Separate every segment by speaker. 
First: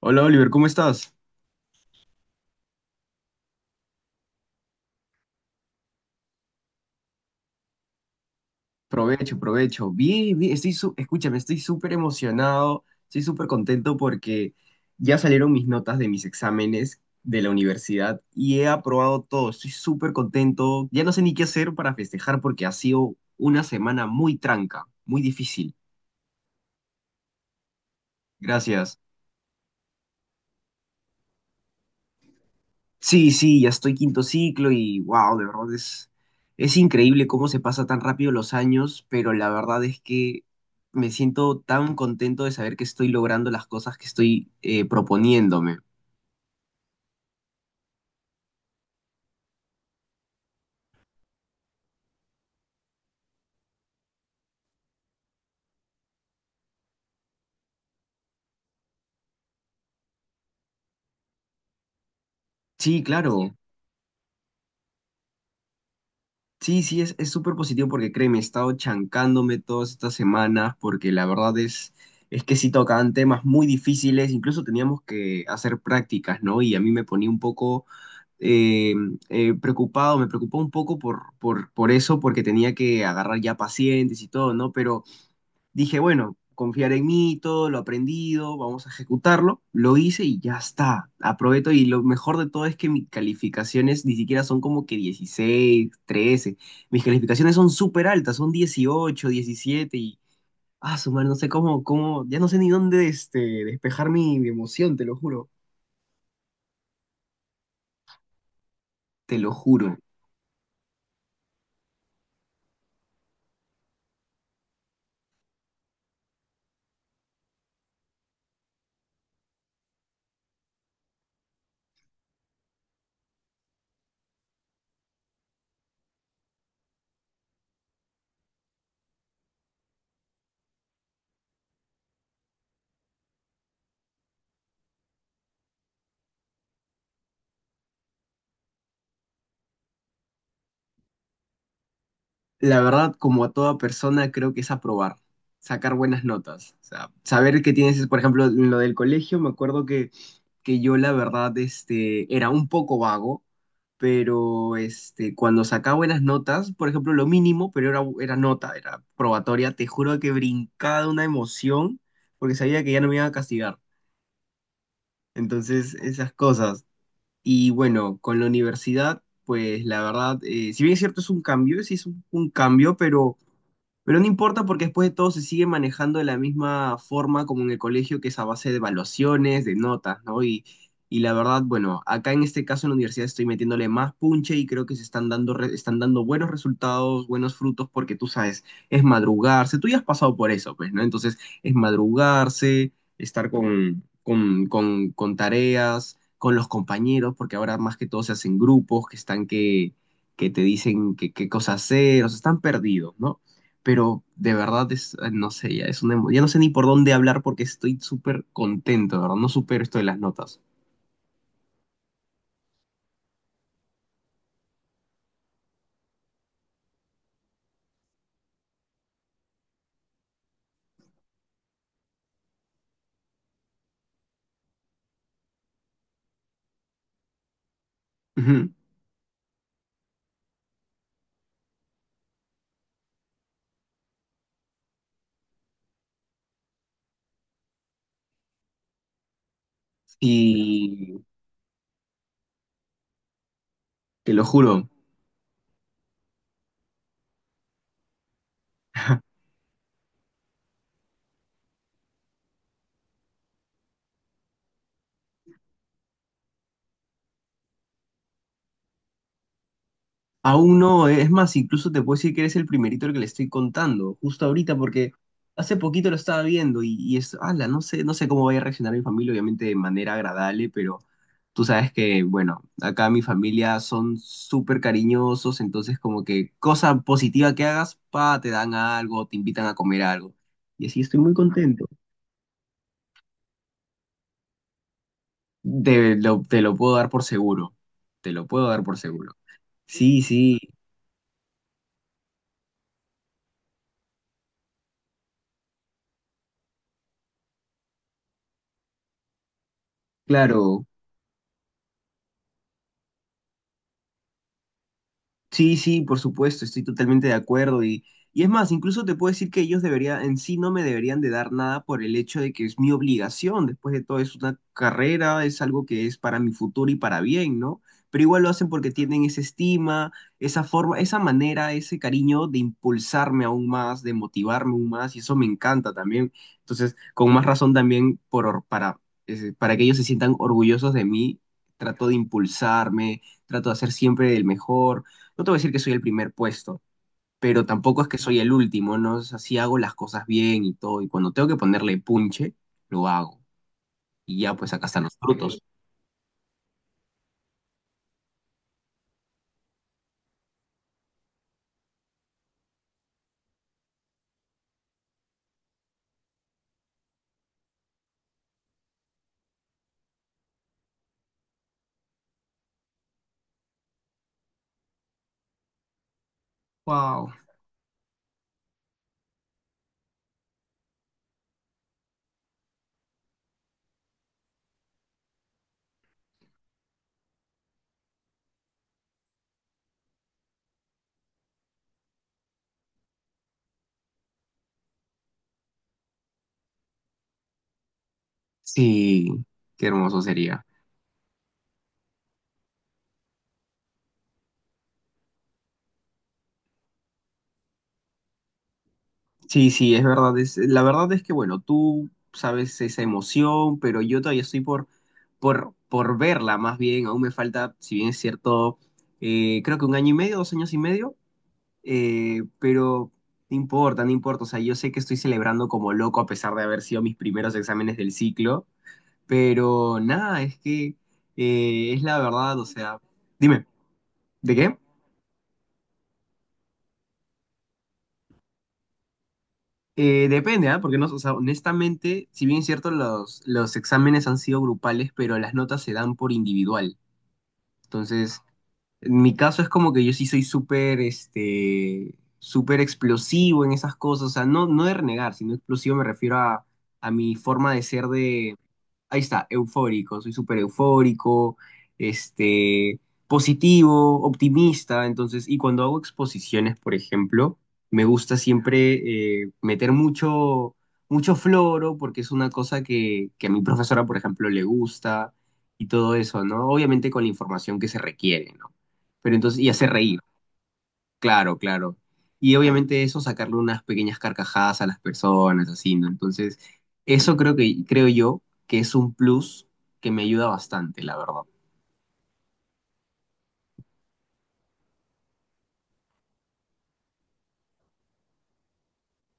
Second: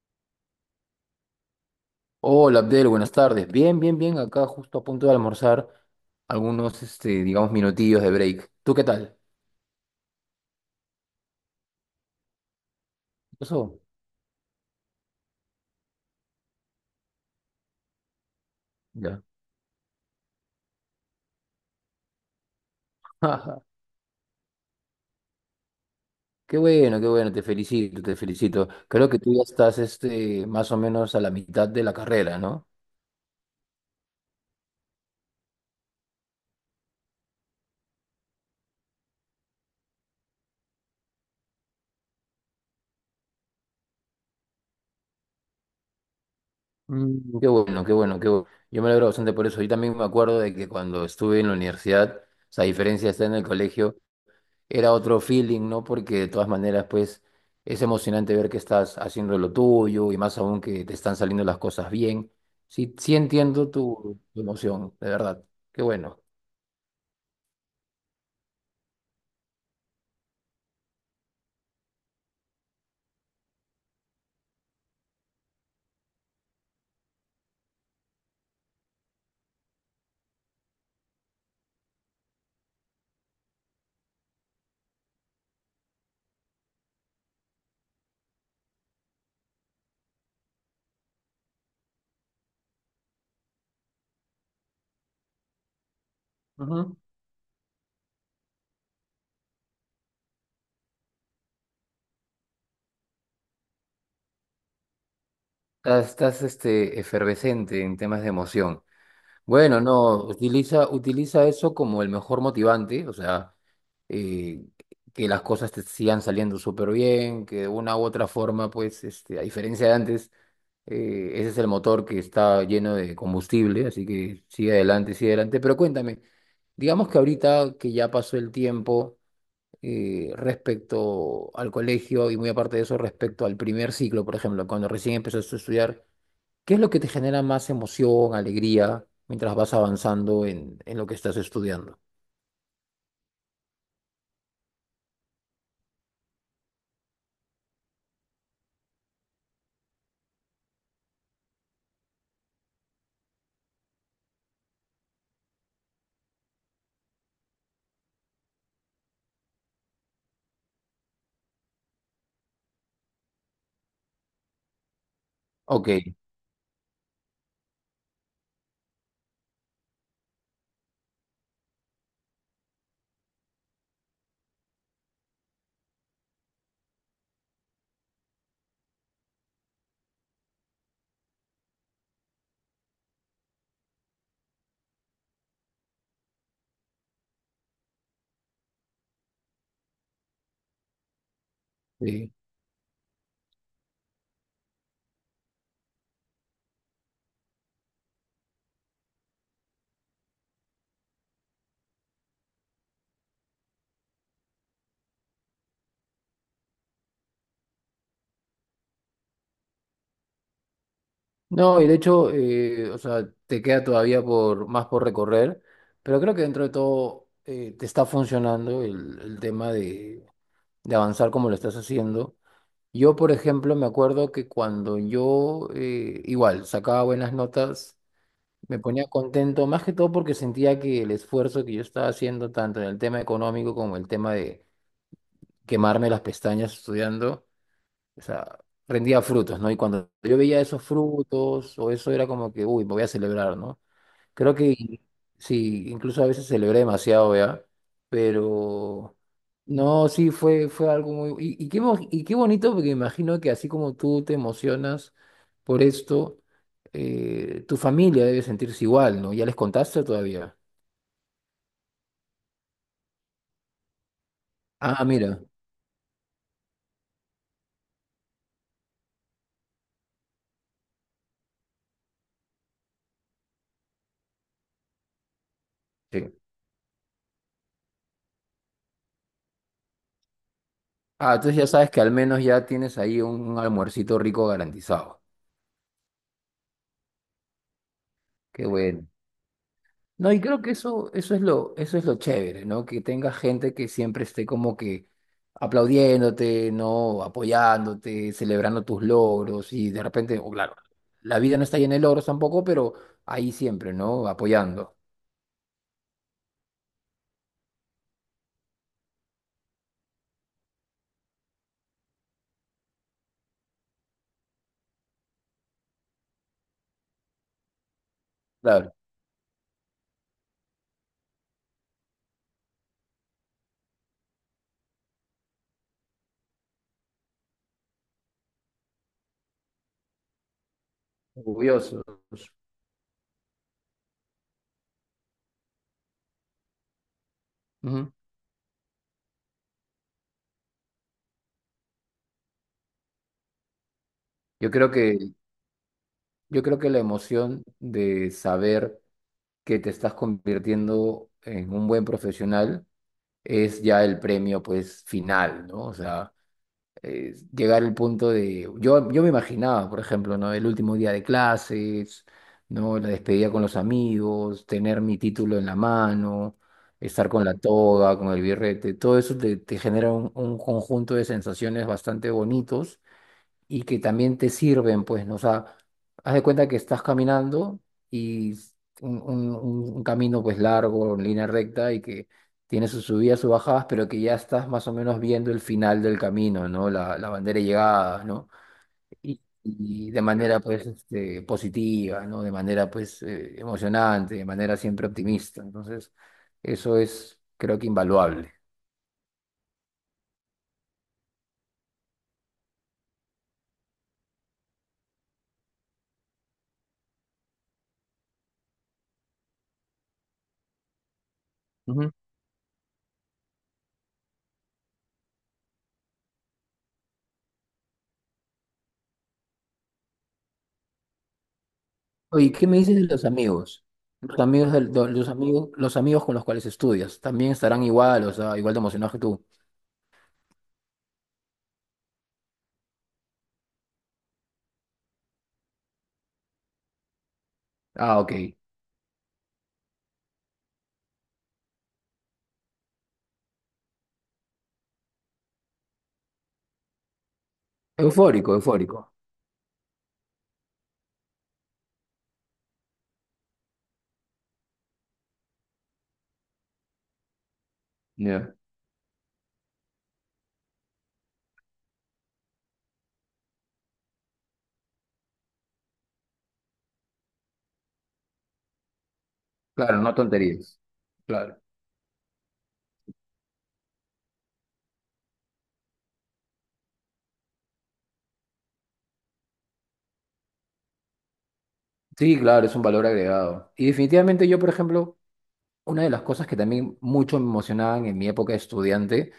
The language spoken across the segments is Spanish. Speaker 1: Hola Oliver, ¿cómo estás?
Speaker 2: Hola Abdel, buenas tardes. Bien, bien, bien. Acá justo a punto de almorzar algunos, este, digamos, minutillos de break. ¿Tú qué tal?
Speaker 1: Provecho, provecho. Bien, bien, escúchame, estoy súper emocionado, estoy
Speaker 2: ¿Qué
Speaker 1: súper
Speaker 2: pasó?
Speaker 1: contento porque ya salieron mis notas de mis exámenes de la universidad y he aprobado
Speaker 2: Ya.
Speaker 1: todo. Estoy súper contento. Ya no sé ni qué hacer para festejar porque ha sido una semana muy tranca, muy difícil.
Speaker 2: Qué bueno, qué bueno. Te felicito, te felicito.
Speaker 1: Gracias.
Speaker 2: Creo que tú ya estás, este, más o menos a la mitad de la carrera, ¿no?
Speaker 1: Sí, sí, ya estoy quinto ciclo y wow, de verdad es, increíble cómo se pasa tan rápido los años, pero la verdad es que me siento tan contento de saber que estoy logrando las cosas que estoy proponiéndome.
Speaker 2: Mm, qué bueno, qué bueno, qué bueno. Yo me alegro bastante por eso. Yo también me acuerdo de que cuando estuve en la universidad, o sea, a diferencia de estar en el colegio, era otro feeling, ¿no? Porque de todas maneras, pues, es emocionante ver que estás haciendo lo tuyo y más aún que te están saliendo las cosas bien. Sí,
Speaker 1: Sí,
Speaker 2: sí
Speaker 1: claro.
Speaker 2: entiendo tu emoción, de verdad. Qué bueno.
Speaker 1: Sí, sí, es, súper positivo porque créeme, he estado chancándome todas estas semanas porque la verdad es que sí tocaban temas muy difíciles, incluso teníamos que hacer prácticas, ¿no? Y a mí me ponía un poco eh, preocupado, me preocupó un poco por eso, porque tenía que agarrar ya pacientes y todo, ¿no? Pero dije, bueno, confiar en mí, todo lo aprendido, vamos a ejecutarlo, lo hice y ya está, aprovecho y lo mejor de todo es que mis calificaciones ni siquiera son como que 16 13.
Speaker 2: Ujú.
Speaker 1: Mis calificaciones son súper altas, son 18 17 y... Ah, su madre, no sé cómo, cómo, ya no sé ni dónde despejar mi, mi emoción, te lo juro,
Speaker 2: Estás, estás, este, efervescente en temas de emoción.
Speaker 1: te lo
Speaker 2: Bueno,
Speaker 1: juro.
Speaker 2: no, utiliza, utiliza eso como el mejor motivante, o sea, eh, que las cosas te sigan saliendo súper bien, que de una u otra forma, pues, este, a diferencia de antes, ese es el motor que está lleno de combustible, así que sigue adelante, sigue adelante. Pero cuéntame, digamos que ahorita que ya pasó el tiempo respecto al colegio y muy aparte de eso, respecto al primer ciclo, por ejemplo, cuando recién empezaste a estudiar. ¿Qué es lo que te genera más emoción, alegría, mientras vas avanzando en lo que estás estudiando?
Speaker 1: La verdad, como a toda persona, creo que es aprobar, sacar buenas notas. O sea, saber que tienes, por ejemplo, en lo del colegio, me acuerdo que yo la verdad era un poco vago, pero cuando sacaba buenas notas, por ejemplo, lo mínimo, pero era nota, era probatoria, te juro que brincaba de una emoción porque sabía que ya no me iban a castigar.
Speaker 2: Ok,
Speaker 1: Entonces, esas cosas. Y bueno, con la universidad, pues la verdad, si bien es cierto, es un cambio, sí es un cambio, pero no importa porque después de todo se sigue manejando de la misma forma como en el colegio, que es a base de evaluaciones, de notas, ¿no? Y la verdad, bueno, acá en este caso en la universidad estoy metiéndole más punche y creo que se están dando, están dando buenos resultados, buenos frutos, porque tú sabes, es madrugarse, tú ya has pasado por eso, pues, ¿no? Entonces, es
Speaker 2: sí.
Speaker 1: madrugarse, estar con tareas, con los compañeros, porque ahora más que todo se hacen grupos que están que te dicen qué cosa hacer, o sea, están perdidos, ¿no? Pero de verdad es, no sé, ya es ya no sé ni por dónde hablar porque estoy súper contento, de ¿verdad? No supero esto de las notas.
Speaker 2: No, y de hecho, o sea, te queda todavía por, más por recorrer, pero creo que dentro de todo te está funcionando el tema de avanzar como lo estás haciendo. Yo, por ejemplo, me acuerdo que cuando yo, igual, sacaba buenas notas,
Speaker 1: Ujú.
Speaker 2: me ponía contento, más que todo porque sentía que el esfuerzo que yo estaba haciendo, tanto en el tema económico como el tema de quemarme las pestañas estudiando, o sea, rendía frutos, ¿no? Y cuando yo veía esos
Speaker 1: Y
Speaker 2: frutos o eso era como que, uy, me voy a celebrar, ¿no?
Speaker 1: te lo
Speaker 2: Creo que
Speaker 1: juro,
Speaker 2: sí, incluso a veces celebré demasiado, ¿ya? Pero no, sí, fue, fue algo muy... Y, y qué, y qué bonito, porque imagino que así como tú te emocionas por esto, tu familia debe sentirse igual, ¿no? ¿Ya les contaste todavía?
Speaker 1: Aún no, es más, incluso te puedo decir que eres el primerito al que le estoy contando, justo ahorita,
Speaker 2: Ah,
Speaker 1: porque
Speaker 2: mira.
Speaker 1: hace poquito lo estaba viendo y es, ala, no sé, no sé cómo vaya a reaccionar mi familia, obviamente de manera agradable, pero tú sabes que, bueno, acá mi familia son súper cariñosos, entonces como
Speaker 2: Sí.
Speaker 1: que cosa positiva que hagas, pa, te dan algo, te invitan a comer algo. Y así estoy muy
Speaker 2: Ah, entonces ya
Speaker 1: contento.
Speaker 2: sabes que al menos ya tienes ahí un almuercito rico garantizado.
Speaker 1: Te lo puedo dar por seguro, te lo puedo
Speaker 2: Qué
Speaker 1: dar por
Speaker 2: bueno.
Speaker 1: seguro. Sí,
Speaker 2: No, y
Speaker 1: sí,
Speaker 2: creo que eso, eso es lo chévere, ¿no? Que tenga gente que siempre esté como que aplaudiéndote, ¿no? Apoyándote, celebrando tus logros y de repente, o claro,
Speaker 1: claro.
Speaker 2: la vida no está llena de logros tampoco, pero ahí siempre, ¿no? Apoyando.
Speaker 1: Sí, sí, por supuesto, estoy totalmente de acuerdo y es más, incluso te puedo decir que ellos deberían, en sí no me deberían de dar nada por el hecho de que es mi obligación, después de todo es una carrera, es algo que es para mi futuro y para bien, ¿no? Pero igual lo hacen porque
Speaker 2: Claro,
Speaker 1: tienen esa estima, esa forma, esa manera, ese cariño de impulsarme aún más, de motivarme aún más y eso me encanta también. Entonces, con más razón también por, para que ellos se sientan orgullosos de mí, trato de
Speaker 2: orgullosos.
Speaker 1: impulsarme, trato de hacer siempre el mejor. No te voy a decir que soy el primer puesto, pero tampoco es
Speaker 2: Ujú.
Speaker 1: que soy el último, ¿no? O sea, sí hago las cosas bien y todo, y cuando tengo que ponerle punche, lo hago. Y ya,
Speaker 2: Yo
Speaker 1: pues acá
Speaker 2: creo
Speaker 1: están los
Speaker 2: que,
Speaker 1: frutos.
Speaker 2: yo creo que la emoción de saber que te estás convirtiendo en un buen profesional es ya el premio, pues, final, ¿no? O sea... llegar al punto de... Yo me imaginaba, por ejemplo, ¿no? El último día de clases, ¿no? La despedida con los amigos, tener mi título en la mano, estar
Speaker 1: ¡Wow!
Speaker 2: con la toga, con el birrete, todo eso te, te genera un conjunto de sensaciones bastante bonitos y que también te sirven, pues, ¿no? O sea, haz de cuenta que estás caminando y un, un camino, pues, largo, en línea recta y que tiene sus subidas, sus bajadas, pero que ya estás más o menos viendo el final del camino, ¿no? La bandera de llegada, ¿no?
Speaker 1: Sí, qué
Speaker 2: Y
Speaker 1: hermoso
Speaker 2: de manera,
Speaker 1: sería.
Speaker 2: pues, este, positiva, ¿no? De manera, pues, emocionante, de manera siempre optimista. Entonces, eso es, creo que, invaluable.
Speaker 1: Sí, sí, es verdad. La verdad es que, bueno, tú sabes esa emoción, pero yo todavía estoy por verla, más bien. Aún me falta, si bien es cierto, creo que 1 año y medio, 2 años y medio. Pero no importa, no importa. O sea, yo sé que estoy celebrando como loco a pesar de haber sido mis primeros exámenes del ciclo, pero nada, es que es la
Speaker 2: Oye,
Speaker 1: verdad, o
Speaker 2: ¿qué me dices
Speaker 1: sea,
Speaker 2: de los
Speaker 1: dime,
Speaker 2: amigos? Los
Speaker 1: ¿de
Speaker 2: amigos,
Speaker 1: qué?
Speaker 2: los amigos, los amigos con los cuales estudias, ¿también estarán igual, o sea, igual de emocionados que tú?
Speaker 1: Depende, ¿ah? Porque no, o sea, honestamente, si bien es cierto, los exámenes han sido grupales, pero las notas se dan por individual.
Speaker 2: Ah, ok.
Speaker 1: Entonces, en mi caso es como que yo sí soy súper, súper explosivo en esas cosas, o sea, no, no de renegar, sino explosivo me refiero a mi forma de ser.
Speaker 2: Eufórico,
Speaker 1: De
Speaker 2: eufórico.
Speaker 1: ahí está, eufórico, soy súper eufórico, este, positivo, optimista, entonces, y cuando hago exposiciones, por ejemplo, me gusta
Speaker 2: Ya.
Speaker 1: siempre meter mucho, mucho floro, porque es una cosa que a mi profesora, por ejemplo, le gusta y todo eso, ¿no? Obviamente con la información que se requiere, ¿no? Pero entonces, y hacer
Speaker 2: Claro, no
Speaker 1: reír.
Speaker 2: tonterías.
Speaker 1: Claro,
Speaker 2: Claro.
Speaker 1: claro. Y obviamente eso, sacarle unas pequeñas carcajadas a las personas, así, ¿no? Entonces, eso creo que, creo yo, que es un plus que me ayuda bastante, la verdad.
Speaker 2: Sí, claro, es un valor agregado. Y definitivamente yo, por ejemplo, una de las cosas que también mucho me emocionaban en mi época de estudiante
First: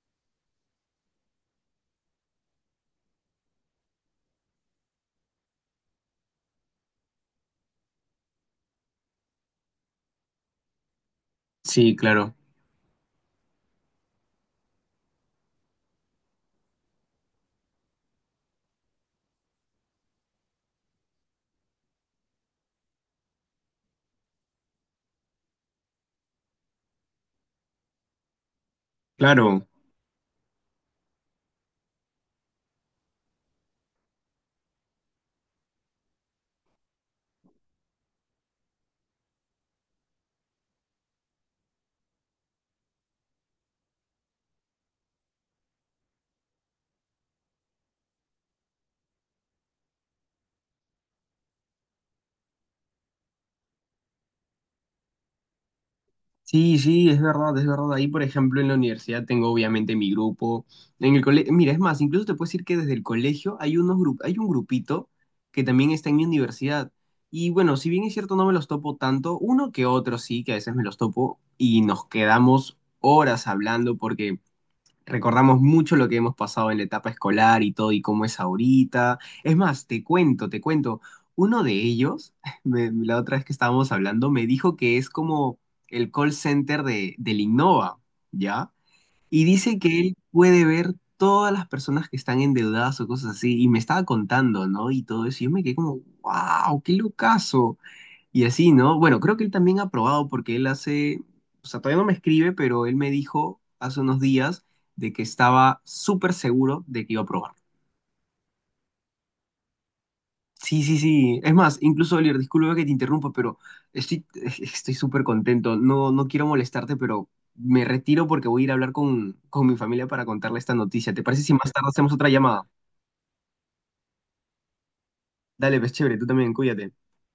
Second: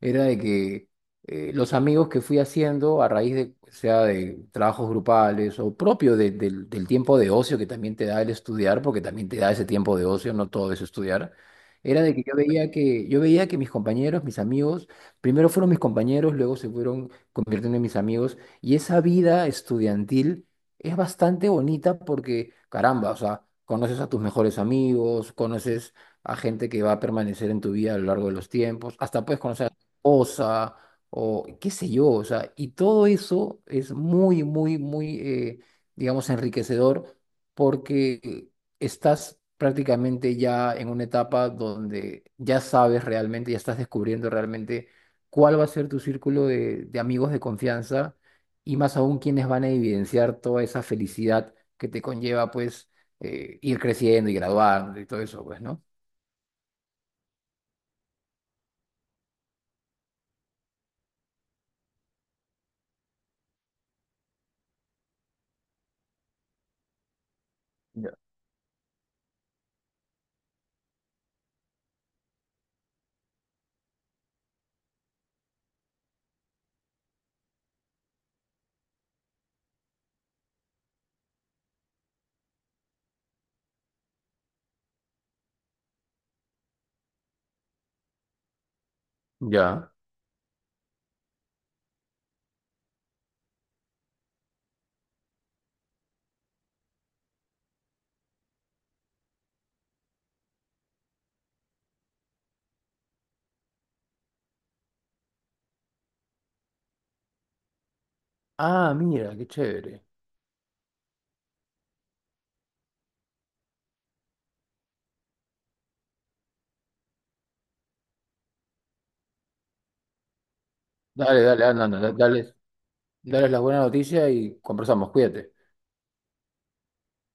Speaker 2: era de que los amigos que fui haciendo a raíz de, sea de trabajos grupales o propio del del tiempo de ocio que también te da el estudiar, porque también te da ese tiempo de ocio, no todo es estudiar,
Speaker 1: Sí,
Speaker 2: era de que
Speaker 1: claro.
Speaker 2: yo veía que, yo veía que mis compañeros, mis amigos, primero fueron mis compañeros, luego se fueron convirtiendo en mis amigos, y esa vida estudiantil es bastante bonita porque, caramba, o sea, conoces a tus mejores amigos, conoces a gente que va a permanecer en tu vida a lo largo de los tiempos, hasta puedes conocer
Speaker 1: Claro.
Speaker 2: a tu esposa o qué sé yo, o sea, y todo eso es muy, muy, muy, digamos, enriquecedor porque estás prácticamente ya en una etapa donde ya sabes realmente, ya estás descubriendo realmente cuál va a ser tu círculo de amigos de confianza y más aún quienes van a evidenciar toda esa felicidad que te conlleva, pues, ir creciendo y graduar y todo eso, pues, ¿no?
Speaker 1: Sí, sí, es verdad, es verdad. Ahí, por ejemplo, en la universidad tengo obviamente mi grupo. En el colegio, mira, es más, incluso te puedo decir que desde el colegio hay hay un grupito que también está en mi universidad. Y bueno, si bien es
Speaker 2: Ya.
Speaker 1: cierto, no me los topo tanto, uno que otro sí, que a veces me los topo y nos quedamos horas hablando porque recordamos mucho lo que hemos pasado en la etapa escolar y todo y cómo es ahorita. Es más, te cuento, te cuento. Uno de ellos, la otra vez que estábamos hablando, me dijo que es como el call center del Innova, ¿ya? Y dice
Speaker 2: Ya.
Speaker 1: que él puede ver todas las personas que están endeudadas o cosas así. Y me estaba contando, ¿no? Y todo eso. Y yo me quedé como, wow, qué locazo. Y así, ¿no? Bueno, creo que él también ha probado porque él hace, o sea, todavía no me escribe, pero él me dijo hace unos días de que estaba súper seguro de que iba a probar.
Speaker 2: Ah, mira, qué chévere.
Speaker 1: Sí, sí, sí. Es más, incluso, Oliver, disculpa que te interrumpa, pero estoy estoy súper contento. No, no quiero molestarte, pero me retiro porque voy a ir a hablar con mi familia para contarle esta noticia. ¿Te
Speaker 2: Dale,
Speaker 1: parece si
Speaker 2: dale,
Speaker 1: más
Speaker 2: anda,
Speaker 1: tarde hacemos
Speaker 2: anda,
Speaker 1: otra
Speaker 2: dale,
Speaker 1: llamada?
Speaker 2: dale las buenas noticias y conversamos, cuídate.
Speaker 1: Dale, pues chévere, tú también, cuídate.